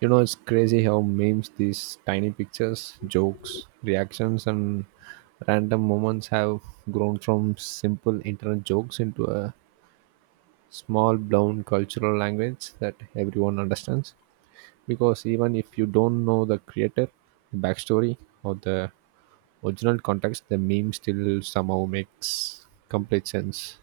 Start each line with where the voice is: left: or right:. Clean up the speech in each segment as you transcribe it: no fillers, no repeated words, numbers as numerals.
right: You know, it's crazy how memes, these tiny pictures, jokes, reactions, and random moments have grown from simple internet jokes into a small, blown cultural language that everyone understands. Because even if you don't know the creator, the backstory, or the original context, the meme still somehow makes complete sense.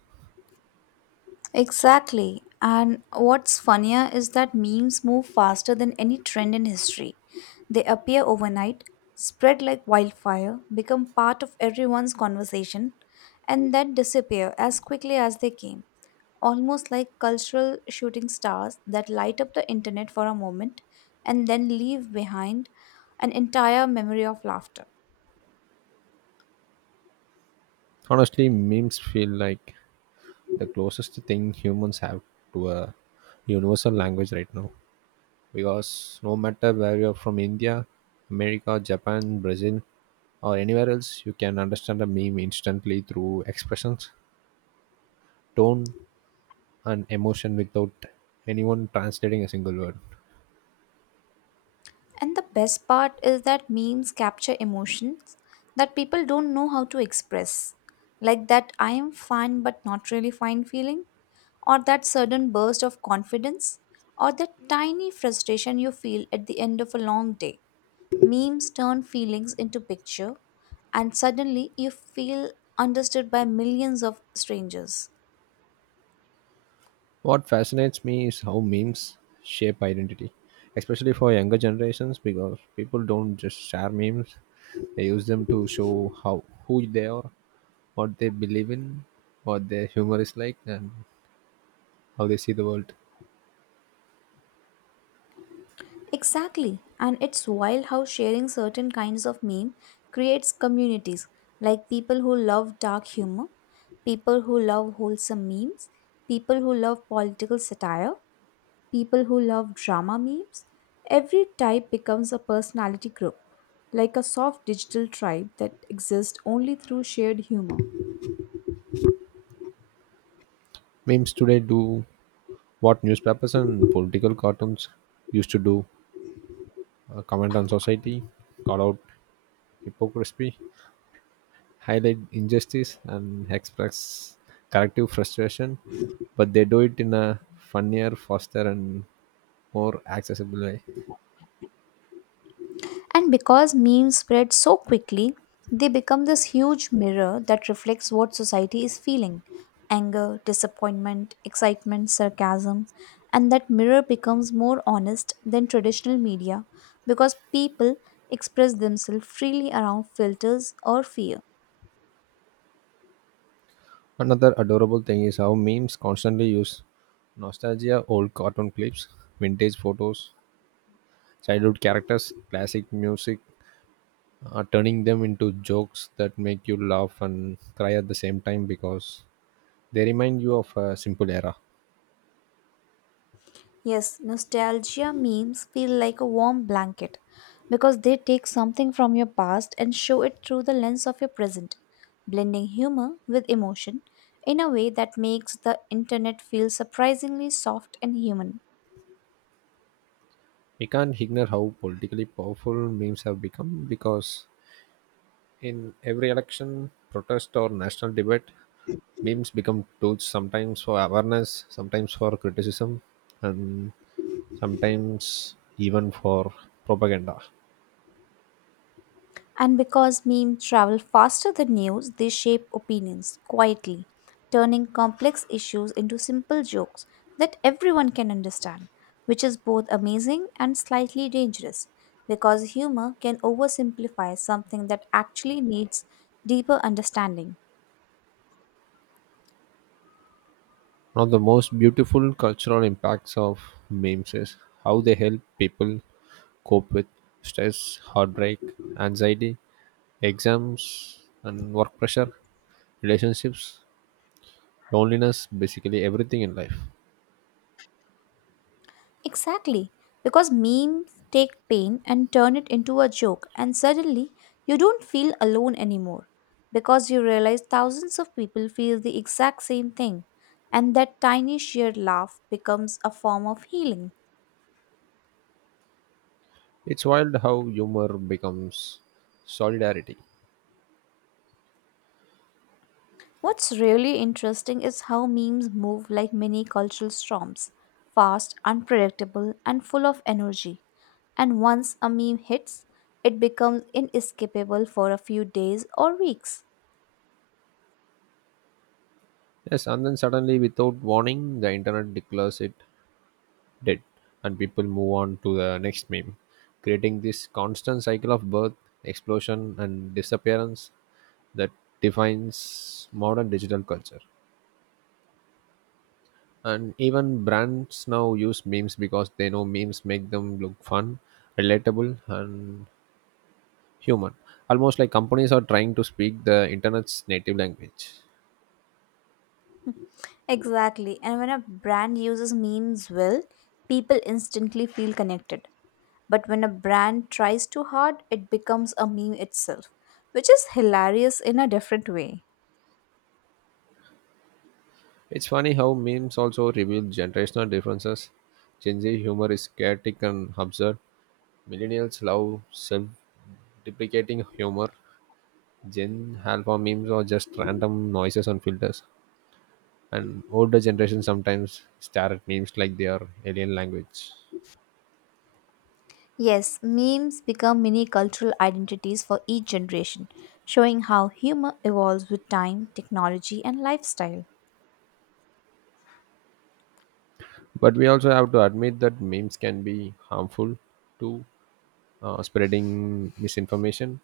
left: Exactly. And what's funnier is that memes move faster than any trend in history. They appear overnight, spread like wildfire, become part of everyone's conversation, and then disappear as quickly as they came. Almost like cultural shooting stars that light up the internet for a moment and then leave behind an entire memory of laughter.
right: Honestly, memes feel like the closest thing humans have to a universal language right now. Because no matter where you're from, India, America, Japan, Brazil, or anywhere else, you can understand a meme instantly through expressions, tone, and emotion without anyone translating a single word.
left: And the best part is that memes capture emotions that people don't know how to express. Like that I am fine but not really fine feeling, or that sudden burst of confidence, or that tiny frustration you feel at the end of a long day. Memes turn feelings into picture and suddenly you feel understood by millions of strangers.
right: What fascinates me is how memes shape identity, especially for younger generations, because people don't just share memes, they use them to show how who they are, what they believe in, what their humor is like, and how they see the world.
left: Exactly, and it's wild how sharing certain kinds of meme creates communities, like people who love dark humor, people who love wholesome memes, people who love political satire, people who love drama memes. Every type becomes a personality group, like a soft digital tribe that exists only through shared humor.
right: Memes today do what newspapers and political cartoons used to do, comment on society, call out hypocrisy, highlight injustice, and express collective frustration, but they do it in a funnier, faster, and more accessible way.
left: And because memes spread so quickly, they become this huge mirror that reflects what society is feeling anger, disappointment, excitement, sarcasm. And that mirror becomes more honest than traditional media because people express themselves freely around filters or fear.
right: Another adorable thing is how memes constantly use nostalgia, old cartoon clips, vintage photos, childhood characters, classic music, turning them into jokes that make you laugh and cry at the same time because they remind you of a simple era.
left: Yes, nostalgia memes feel like a warm blanket because they take something from your past and show it through the lens of your present, blending humor with emotion in a way that makes the internet feel surprisingly soft and human.
right: We can't ignore how politically powerful memes have become because in every election, protest, or national debate, memes become tools, sometimes for awareness, sometimes for criticism, and sometimes even for propaganda.
left: And because memes travel faster than news, they shape opinions quietly, turning complex issues into simple jokes that everyone can understand, which is both amazing and slightly dangerous because humor can oversimplify something that actually needs deeper understanding.
right: One of the most beautiful cultural impacts of memes is how they help people cope with stress, heartbreak, anxiety, exams and work pressure, relationships, loneliness, basically everything in life.
left: Exactly, because memes take pain and turn it into a joke, and suddenly you don't feel alone anymore because you realize thousands of people feel the exact same thing, and that tiny shared laugh becomes a form of healing.
right: It's wild how humor becomes solidarity.
left: What's really interesting is how memes move like mini cultural storms fast, unpredictable, and full of energy. And once a meme hits, it becomes inescapable for a few days or weeks.
right: Yes, and then suddenly, without warning, the internet declares it dead, and people move on to the next meme, creating this constant cycle of birth, explosion, and disappearance that defines modern digital culture. And even brands now use memes because they know memes make them look fun, relatable, and human, almost like companies are trying to speak the internet's native language.
left: Exactly. And when a brand uses memes well, people instantly feel connected. But when a brand tries too hard, it becomes a meme itself, which is hilarious in a different way.
right: It's funny how memes also reveal generational differences. Gen Z humor is chaotic and absurd, millennials love self-deprecating humor, Gen Alpha memes are just random noises and filters. And older generations sometimes stare at memes like they are alien language.
left: Yes, memes become mini cultural identities for each generation, showing how humor evolves with time, technology, and lifestyle.
right: But we also have to admit that memes can be harmful, to spreading misinformation,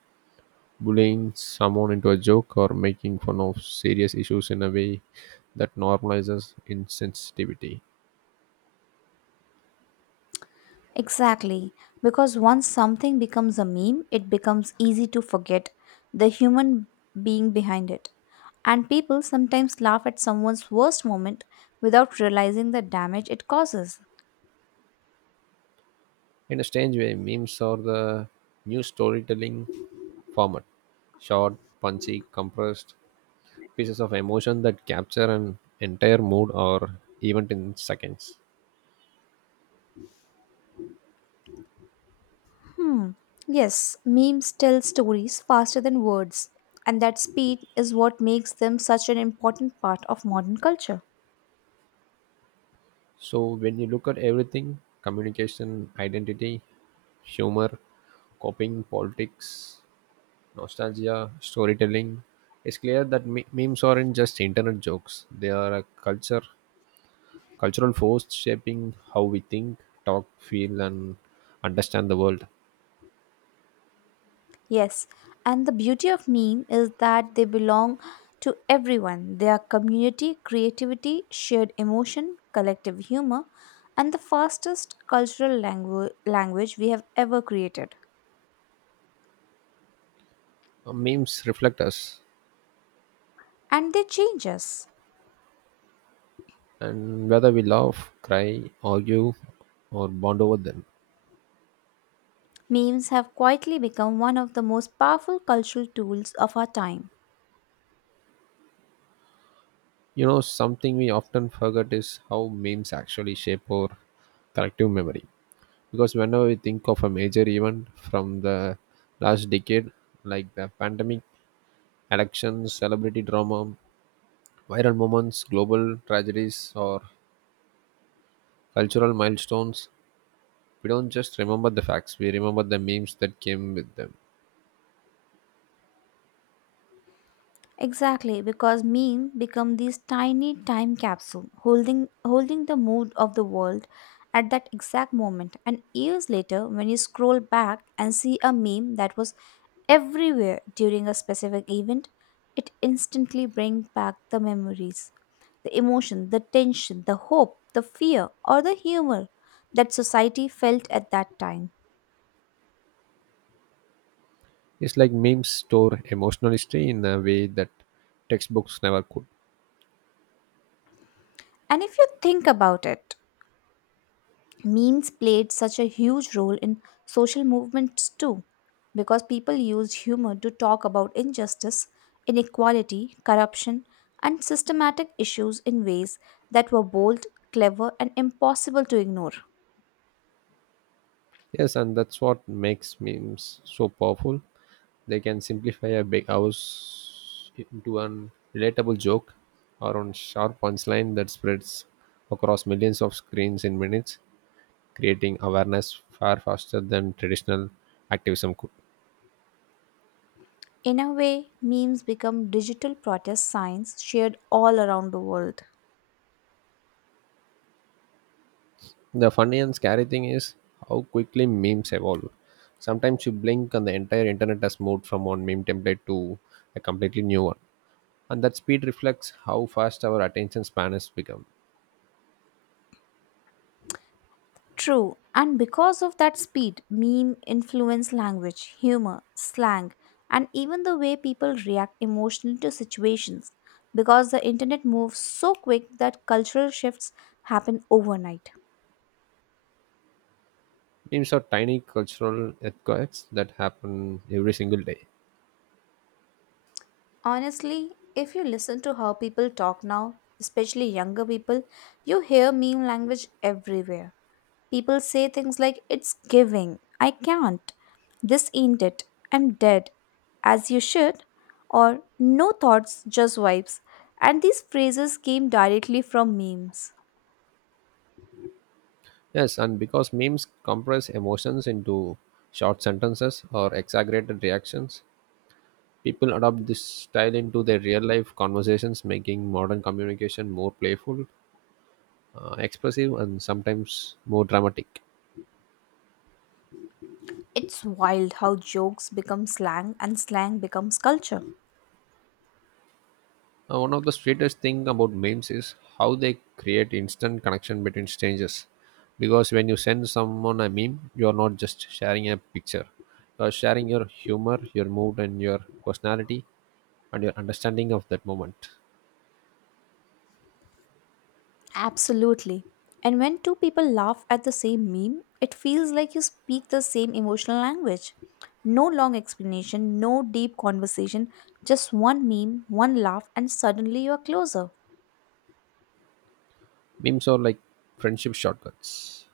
right: bullying someone into a joke, or making fun of serious issues in a way that normalizes insensitivity.
left: Exactly, because once something becomes a meme, it becomes easy to forget the human being behind it. And people sometimes laugh at someone's worst moment without realizing the damage it causes.
right: In a strange way, memes are the new storytelling format, short, punchy, compressed pieces of emotion that capture an entire mood or event in seconds.
left: Hmm. Yes, memes tell stories faster than words, and that speed is what makes them such an important part of modern culture.
right: So when you look at everything, communication, identity, humor, coping, politics, nostalgia, storytelling, it's clear that memes aren't just internet jokes. They are a culture, cultural force shaping how we think, talk, feel, and understand the world.
left: Yes, and the beauty of meme is that they belong to everyone. They are community, creativity, shared emotion, collective humor, and the fastest cultural language we have ever created.
right: Memes reflect us,
left: And they change us.
right: and whether we laugh, cry, argue, or bond over them.
left: Memes have quietly become one of the most powerful cultural tools of our time.
right: You know, something we often forget is how memes actually shape our collective memory. Because whenever we think of a major event from the last decade, like the pandemic, elections, celebrity drama, viral moments, global tragedies, or cultural milestones, we don't just remember the facts, we remember the memes that came with them.
left: Exactly, because meme become these tiny time capsule holding the mood of the world at that exact moment. And years later, when you scroll back and see a meme that was everywhere during a specific event, it instantly brings back the memories, the emotion, the tension, the hope, the fear, or the humor that society felt at that time.
right: It's like memes store emotional history in a way that textbooks never could.
left: And if you think about it, memes played such a huge role in social movements too, because people used humor to talk about injustice, inequality, corruption, and systematic issues in ways that were bold, clever, and impossible to ignore.
right: Yes, and that's what makes memes so powerful. They can simplify a big house into an relatable joke or on sharp punchline that spreads across millions of screens in minutes, creating awareness far faster than traditional activism could.
left: In a way, memes become digital protest signs shared all around the world.
right: The funny and scary thing is how quickly memes evolve. Sometimes you blink and the entire internet has moved from one meme template to a completely new one. And that speed reflects how fast our attention span has become.
left: True, and because of that speed, meme influence language, humor, slang, and even the way people react emotionally to situations because the internet moves so quick that cultural shifts happen overnight.
right: Memes are tiny cultural earthquakes that happen every single day.
left: Honestly, if you listen to how people talk now, especially younger people, you hear meme language everywhere. People say things like, "It's giving," "I can't," "this ain't it," "I'm dead," "as you should," or "no thoughts, just vibes." And these phrases came directly from memes.
right: Yes, and because memes compress emotions into short sentences or exaggerated reactions, people adopt this style into their real life conversations, making modern communication more playful, expressive, and sometimes more dramatic.
left: It's wild how jokes become slang and slang becomes culture.
right: One of the sweetest thing about memes is how they create instant connection between strangers. Because when you send someone a meme, you are not just sharing a picture. You are sharing your humor, your mood, and your personality, and your understanding of that moment.
left: Absolutely. And when two people laugh at the same meme, it feels like you speak the same emotional language. No long explanation, no deep conversation, just one meme, one laugh, and suddenly you are closer.
right: Memes are like friendship shortcuts.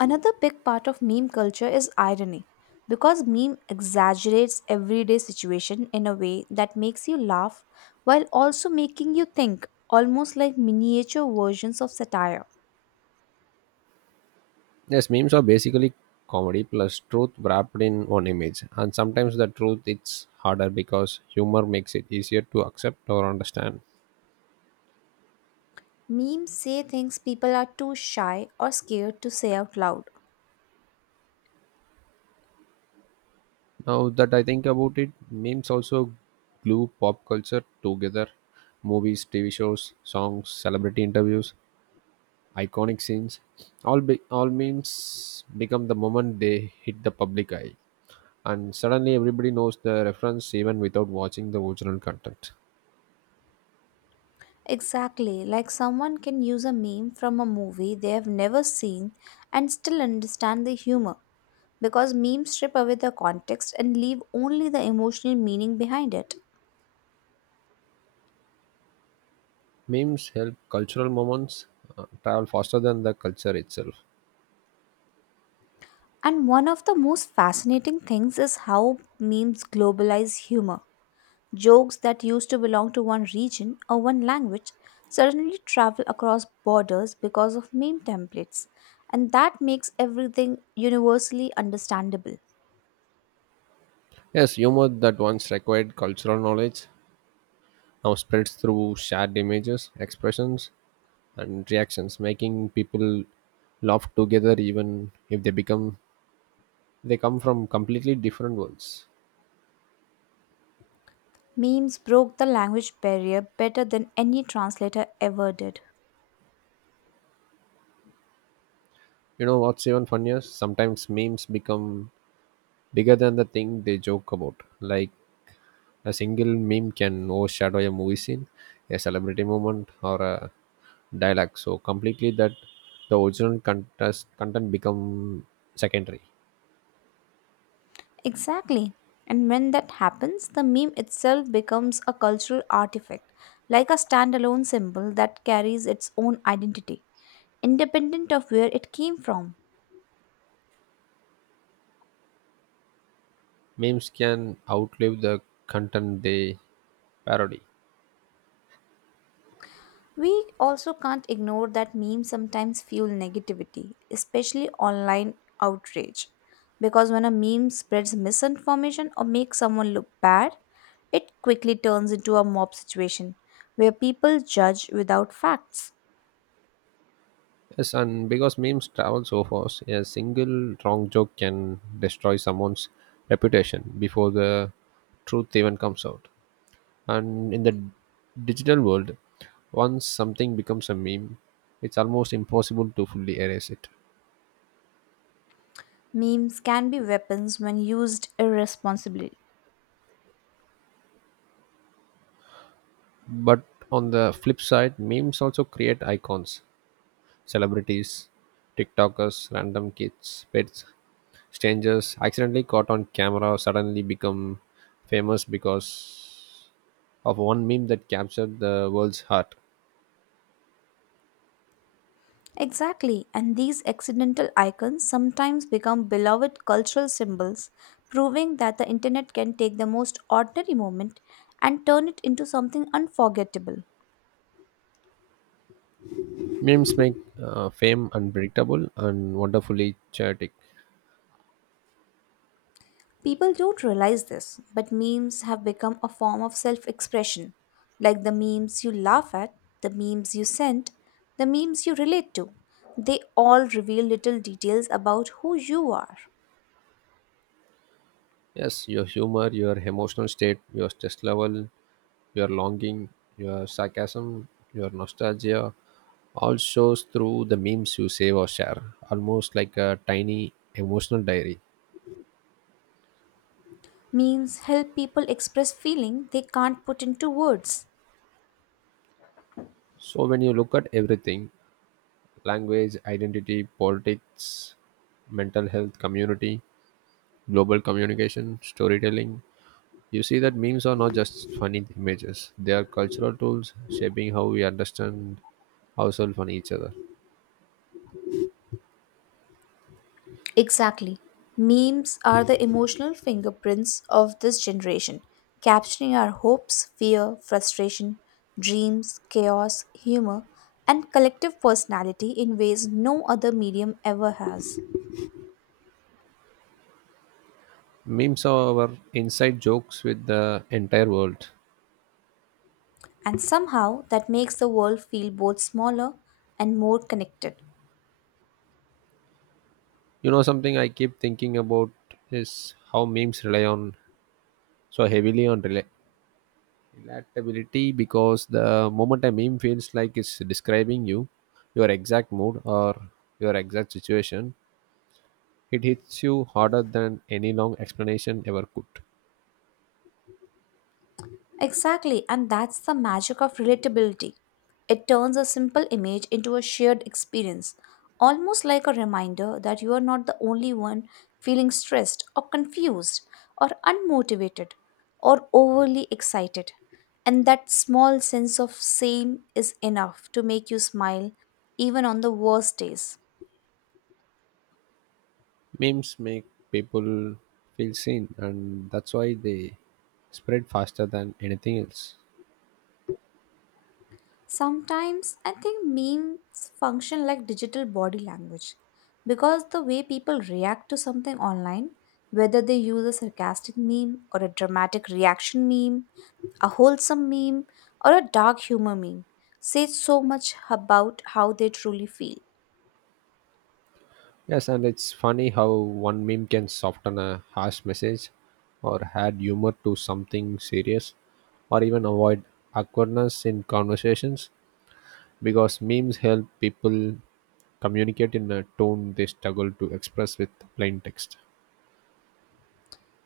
left: Another big part of meme culture is irony because meme exaggerates everyday situation in a way that makes you laugh while also making you think almost like miniature versions of satire.
right: Yes, memes are basically comedy plus truth wrapped in one image. And sometimes the truth it's harder because humor makes it easier to accept or understand.
left: Memes say things people are too shy or scared to say out loud.
right: Now that I think about it, memes also glue pop culture together. Movies, TV shows, songs, celebrity interviews, iconic scenes. All memes become the moment they hit the public eye. And suddenly everybody knows the reference even without watching the original content.
left: Exactly, like someone can use a meme from a movie they have never seen and still understand the humor because memes strip away the context and leave only the emotional meaning behind it.
right: Memes help cultural moments travel faster than the culture itself.
left: And one of the most fascinating things is how memes globalize humor. Jokes that used to belong to one region or one language suddenly travel across borders because of meme templates, and that makes everything universally understandable.
right: Yes, humor that once required cultural knowledge now spreads through shared images, expressions, and reactions, making people laugh together even if they become they come from completely different worlds.
left: Memes broke the language barrier better than any translator ever did.
right: You know what's even funnier? Sometimes memes become bigger than the thing they joke about. Like a single meme can overshadow a movie scene, a celebrity moment, or a dialogue so completely that the original contest, content become secondary.
left: Exactly. And when that happens, the meme itself becomes a cultural artifact, like a standalone symbol that carries its own identity, independent of where it came from.
right: Memes can outlive the content they parody.
left: We also can't ignore that memes sometimes fuel negativity, especially online outrage. Because when a meme spreads misinformation or makes someone look bad, it quickly turns into a mob situation where people judge without facts.
right: Yes, and because memes travel so fast, a single wrong joke can destroy someone's reputation before the truth even comes out. And in the digital world, once something becomes a meme, it's almost impossible to fully erase it.
left: Memes can be weapons when used irresponsibly.
right: But on the flip side, memes also create icons. Celebrities, TikTokers, random kids, pets, strangers accidentally caught on camera suddenly become famous because of one meme that captured the world's heart.
left: Exactly, and these accidental icons sometimes become beloved cultural symbols, proving that the internet can take the most ordinary moment and turn it into something unforgettable.
right: Memes make fame unpredictable and wonderfully chaotic.
left: People don't realize this, but memes have become a form of self expression, like the memes you laugh at, the memes you send, the memes you relate to. They all reveal little details about who you are.
right: Yes, your humor, your emotional state, your stress level, your longing, your sarcasm, your nostalgia all shows through the memes you save or share, almost like a tiny emotional diary.
left: Memes help people express feeling they can't put into words.
right: So when you look at everything, language, identity, politics, mental health, community, global communication, storytelling, you see that memes are not just funny images, they are cultural tools shaping how we understand ourselves and each other.
left: Exactly. Memes are the emotional fingerprints of this generation, capturing our hopes, fear, frustration, dreams, chaos, humor, and collective personality in ways no other medium ever has.
right: Memes are our inside jokes with the entire world.
left: And somehow that makes the world feel both smaller and more connected.
right: You know, something I keep thinking about is how memes rely on so heavily on electability because the moment a meme feels like it's describing you, your exact mood or your exact situation, it hits you harder than any long explanation ever could.
left: Exactly, and that's the magic of relatability. It turns a simple image into a shared experience, almost like a reminder that you are not the only one feeling stressed or confused or unmotivated or overly excited. And that small sense of same is enough to make you smile even on the worst days.
right: Memes make people feel seen, and that's why they spread faster than anything else.
left: Sometimes I think memes function like digital body language because the way people react to something online, whether they use a sarcastic meme or a dramatic reaction meme, a wholesome meme, or a dark humor meme, says so much about how they truly feel.
right: Yes, and it's funny how one meme can soften a harsh message or add humor to something serious or even avoid awkwardness in conversations, because memes help people communicate in a tone they struggle to express with plain text.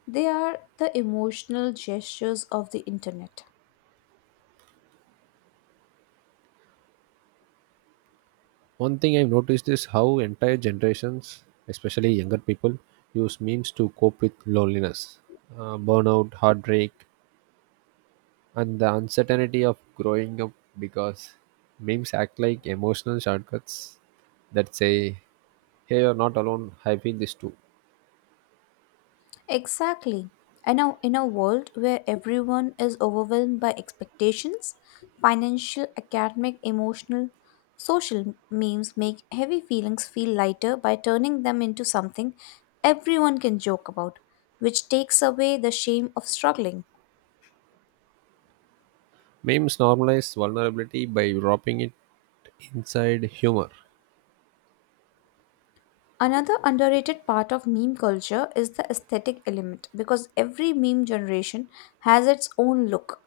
left: They are the emotional gestures of the internet.
right: One thing I've noticed is how entire generations, especially younger people, use memes to cope with loneliness, burnout, heartbreak, and the uncertainty of growing up, because memes act like emotional shortcuts that say, "Hey, you're not alone, I feel this too."
left: Exactly. And now, in a world where everyone is overwhelmed by expectations, financial, academic, emotional, social memes make heavy feelings feel lighter by turning them into something everyone can joke about, which takes away the shame of struggling.
right: Memes normalize vulnerability by wrapping it inside humor.
left: Another underrated part of meme culture is the aesthetic element because every meme generation has its own look.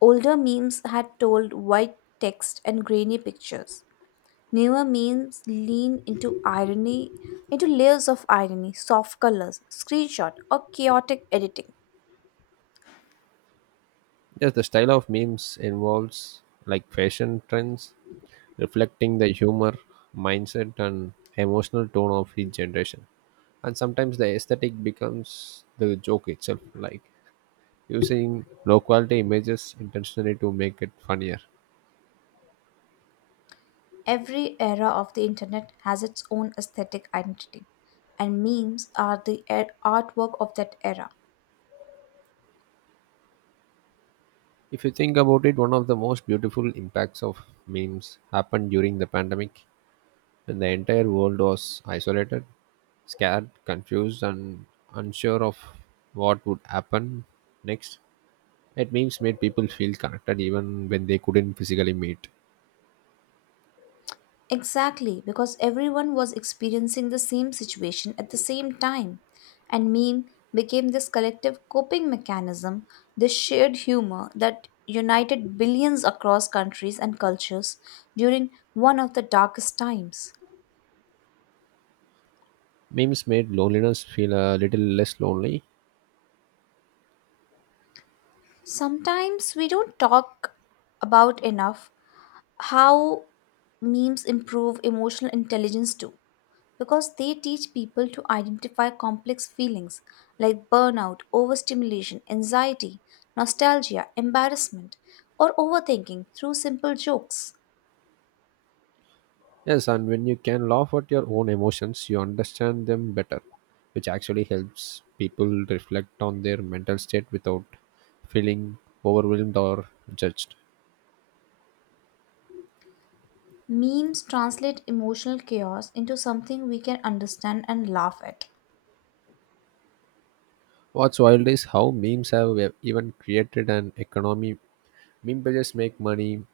left: Older memes had told white text and grainy pictures. Newer memes lean into irony, into layers of irony, soft colors, screenshot, or chaotic editing.
right: Yes, the style of memes involves like fashion trends, reflecting the humor, mindset, and emotional tone of each generation. And sometimes the aesthetic becomes the joke itself, like using low quality images intentionally to make it funnier.
left: Every era of the internet has its own aesthetic identity, and memes are the artwork of that era.
right: If you think about it, one of the most beautiful impacts of memes happened during the pandemic when the entire world was isolated, scared, confused, and unsure of what would happen next. It memes made people feel connected even when they couldn't physically meet.
left: Exactly, because everyone was experiencing the same situation at the same time. And meme became this collective coping mechanism, this shared humor that united billions across countries and cultures during one of the darkest times.
right: Memes made loneliness feel a little less lonely.
left: Sometimes we don't talk about enough how memes improve emotional intelligence too, because they teach people to identify complex feelings like burnout, overstimulation, anxiety, nostalgia, embarrassment, or overthinking through simple jokes.
right: Yes, and when you can laugh at your own emotions, you understand them better, which actually helps people reflect on their mental state without feeling overwhelmed or judged.
left: Memes translate emotional chaos into something we can understand and laugh at.
right: What's wild is how memes have even created an economy. Meme pages make money,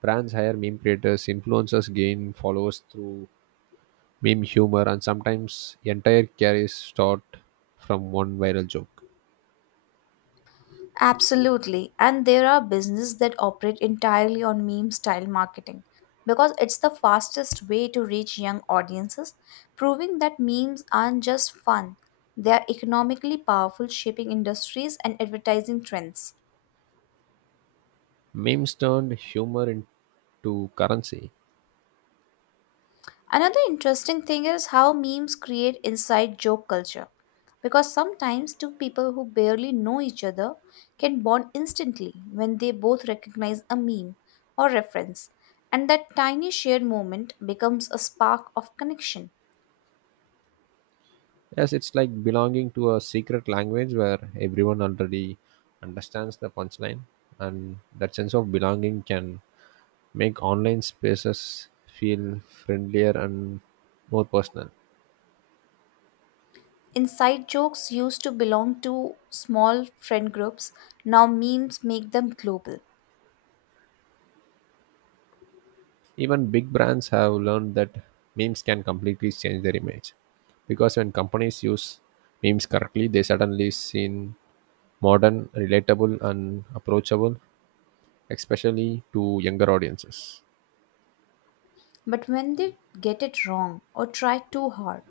right: brands hire meme creators, influencers gain followers through meme humor, and sometimes entire careers start from one viral joke.
left: Absolutely. And there are businesses that operate entirely on meme style marketing because it's the fastest way to reach young audiences, proving that memes aren't just fun, they are economically powerful, shaping industries and advertising trends.
right: Memes turned humor into currency.
left: Another interesting thing is how memes create inside joke culture. Because sometimes two people who barely know each other can bond instantly when they both recognize a meme or reference, and that tiny shared moment becomes a spark of connection.
right: Yes, it's like belonging to a secret language where everyone already understands the punchline, and that sense of belonging can make online spaces feel friendlier and more personal.
left: Inside jokes used to belong to small friend groups, now memes make them global.
right: Even big brands have learned that memes can completely change their image, because when companies use memes correctly, they suddenly seem modern, relatable, and approachable, especially to younger audiences.
left: But when they get it wrong or try too hard,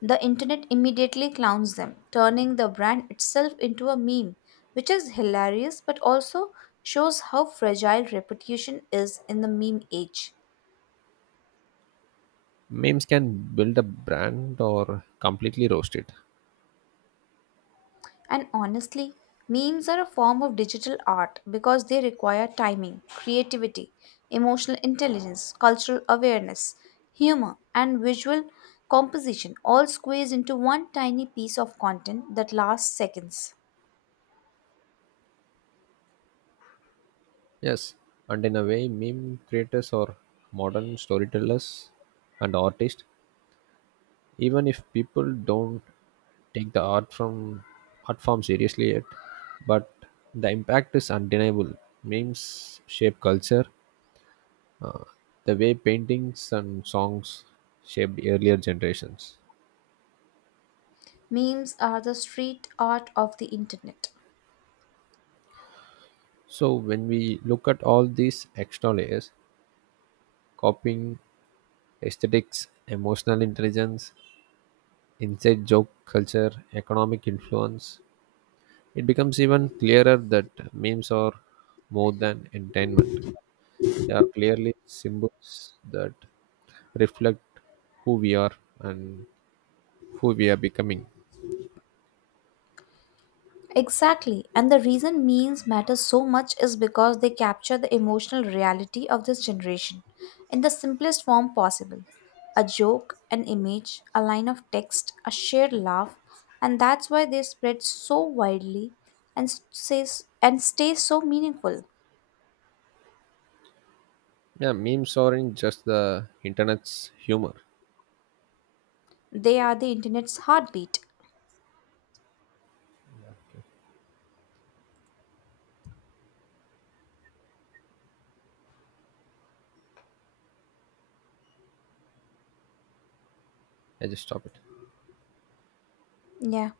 left: the internet immediately clowns them, turning the brand itself into a meme, which is hilarious but also shows how fragile reputation is in the meme age.
right: Memes can build a brand or completely roast it.
left: And honestly, memes are a form of digital art because they require timing, creativity, emotional intelligence, cultural awareness, humor, and visual composition all squeezed into one tiny piece of content that lasts seconds.
right: Yes, and in a way, meme creators are modern storytellers and artists, even if people don't take the art from art form seriously yet. But the impact is undeniable. Memes shape culture, the way paintings and songs shaped earlier generations.
left: Memes are the street art of the internet.
right: So when we look at all these extra layers, copying, aesthetics, emotional intelligence, inside joke culture, economic influence, it becomes even clearer that memes are more than entertainment. They are clearly symbols that reflect who we are and who we are becoming.
left: Exactly, and the reason memes matter so much is because they capture the emotional reality of this generation in the simplest form possible. A joke, an image, a line of text, a shared laugh, and that's why they spread so widely and stay so meaningful.
right: Yeah, memes aren't just the internet's humor.
left: They are the internet's heartbeat.
right: I just stop it.
left: Yeah.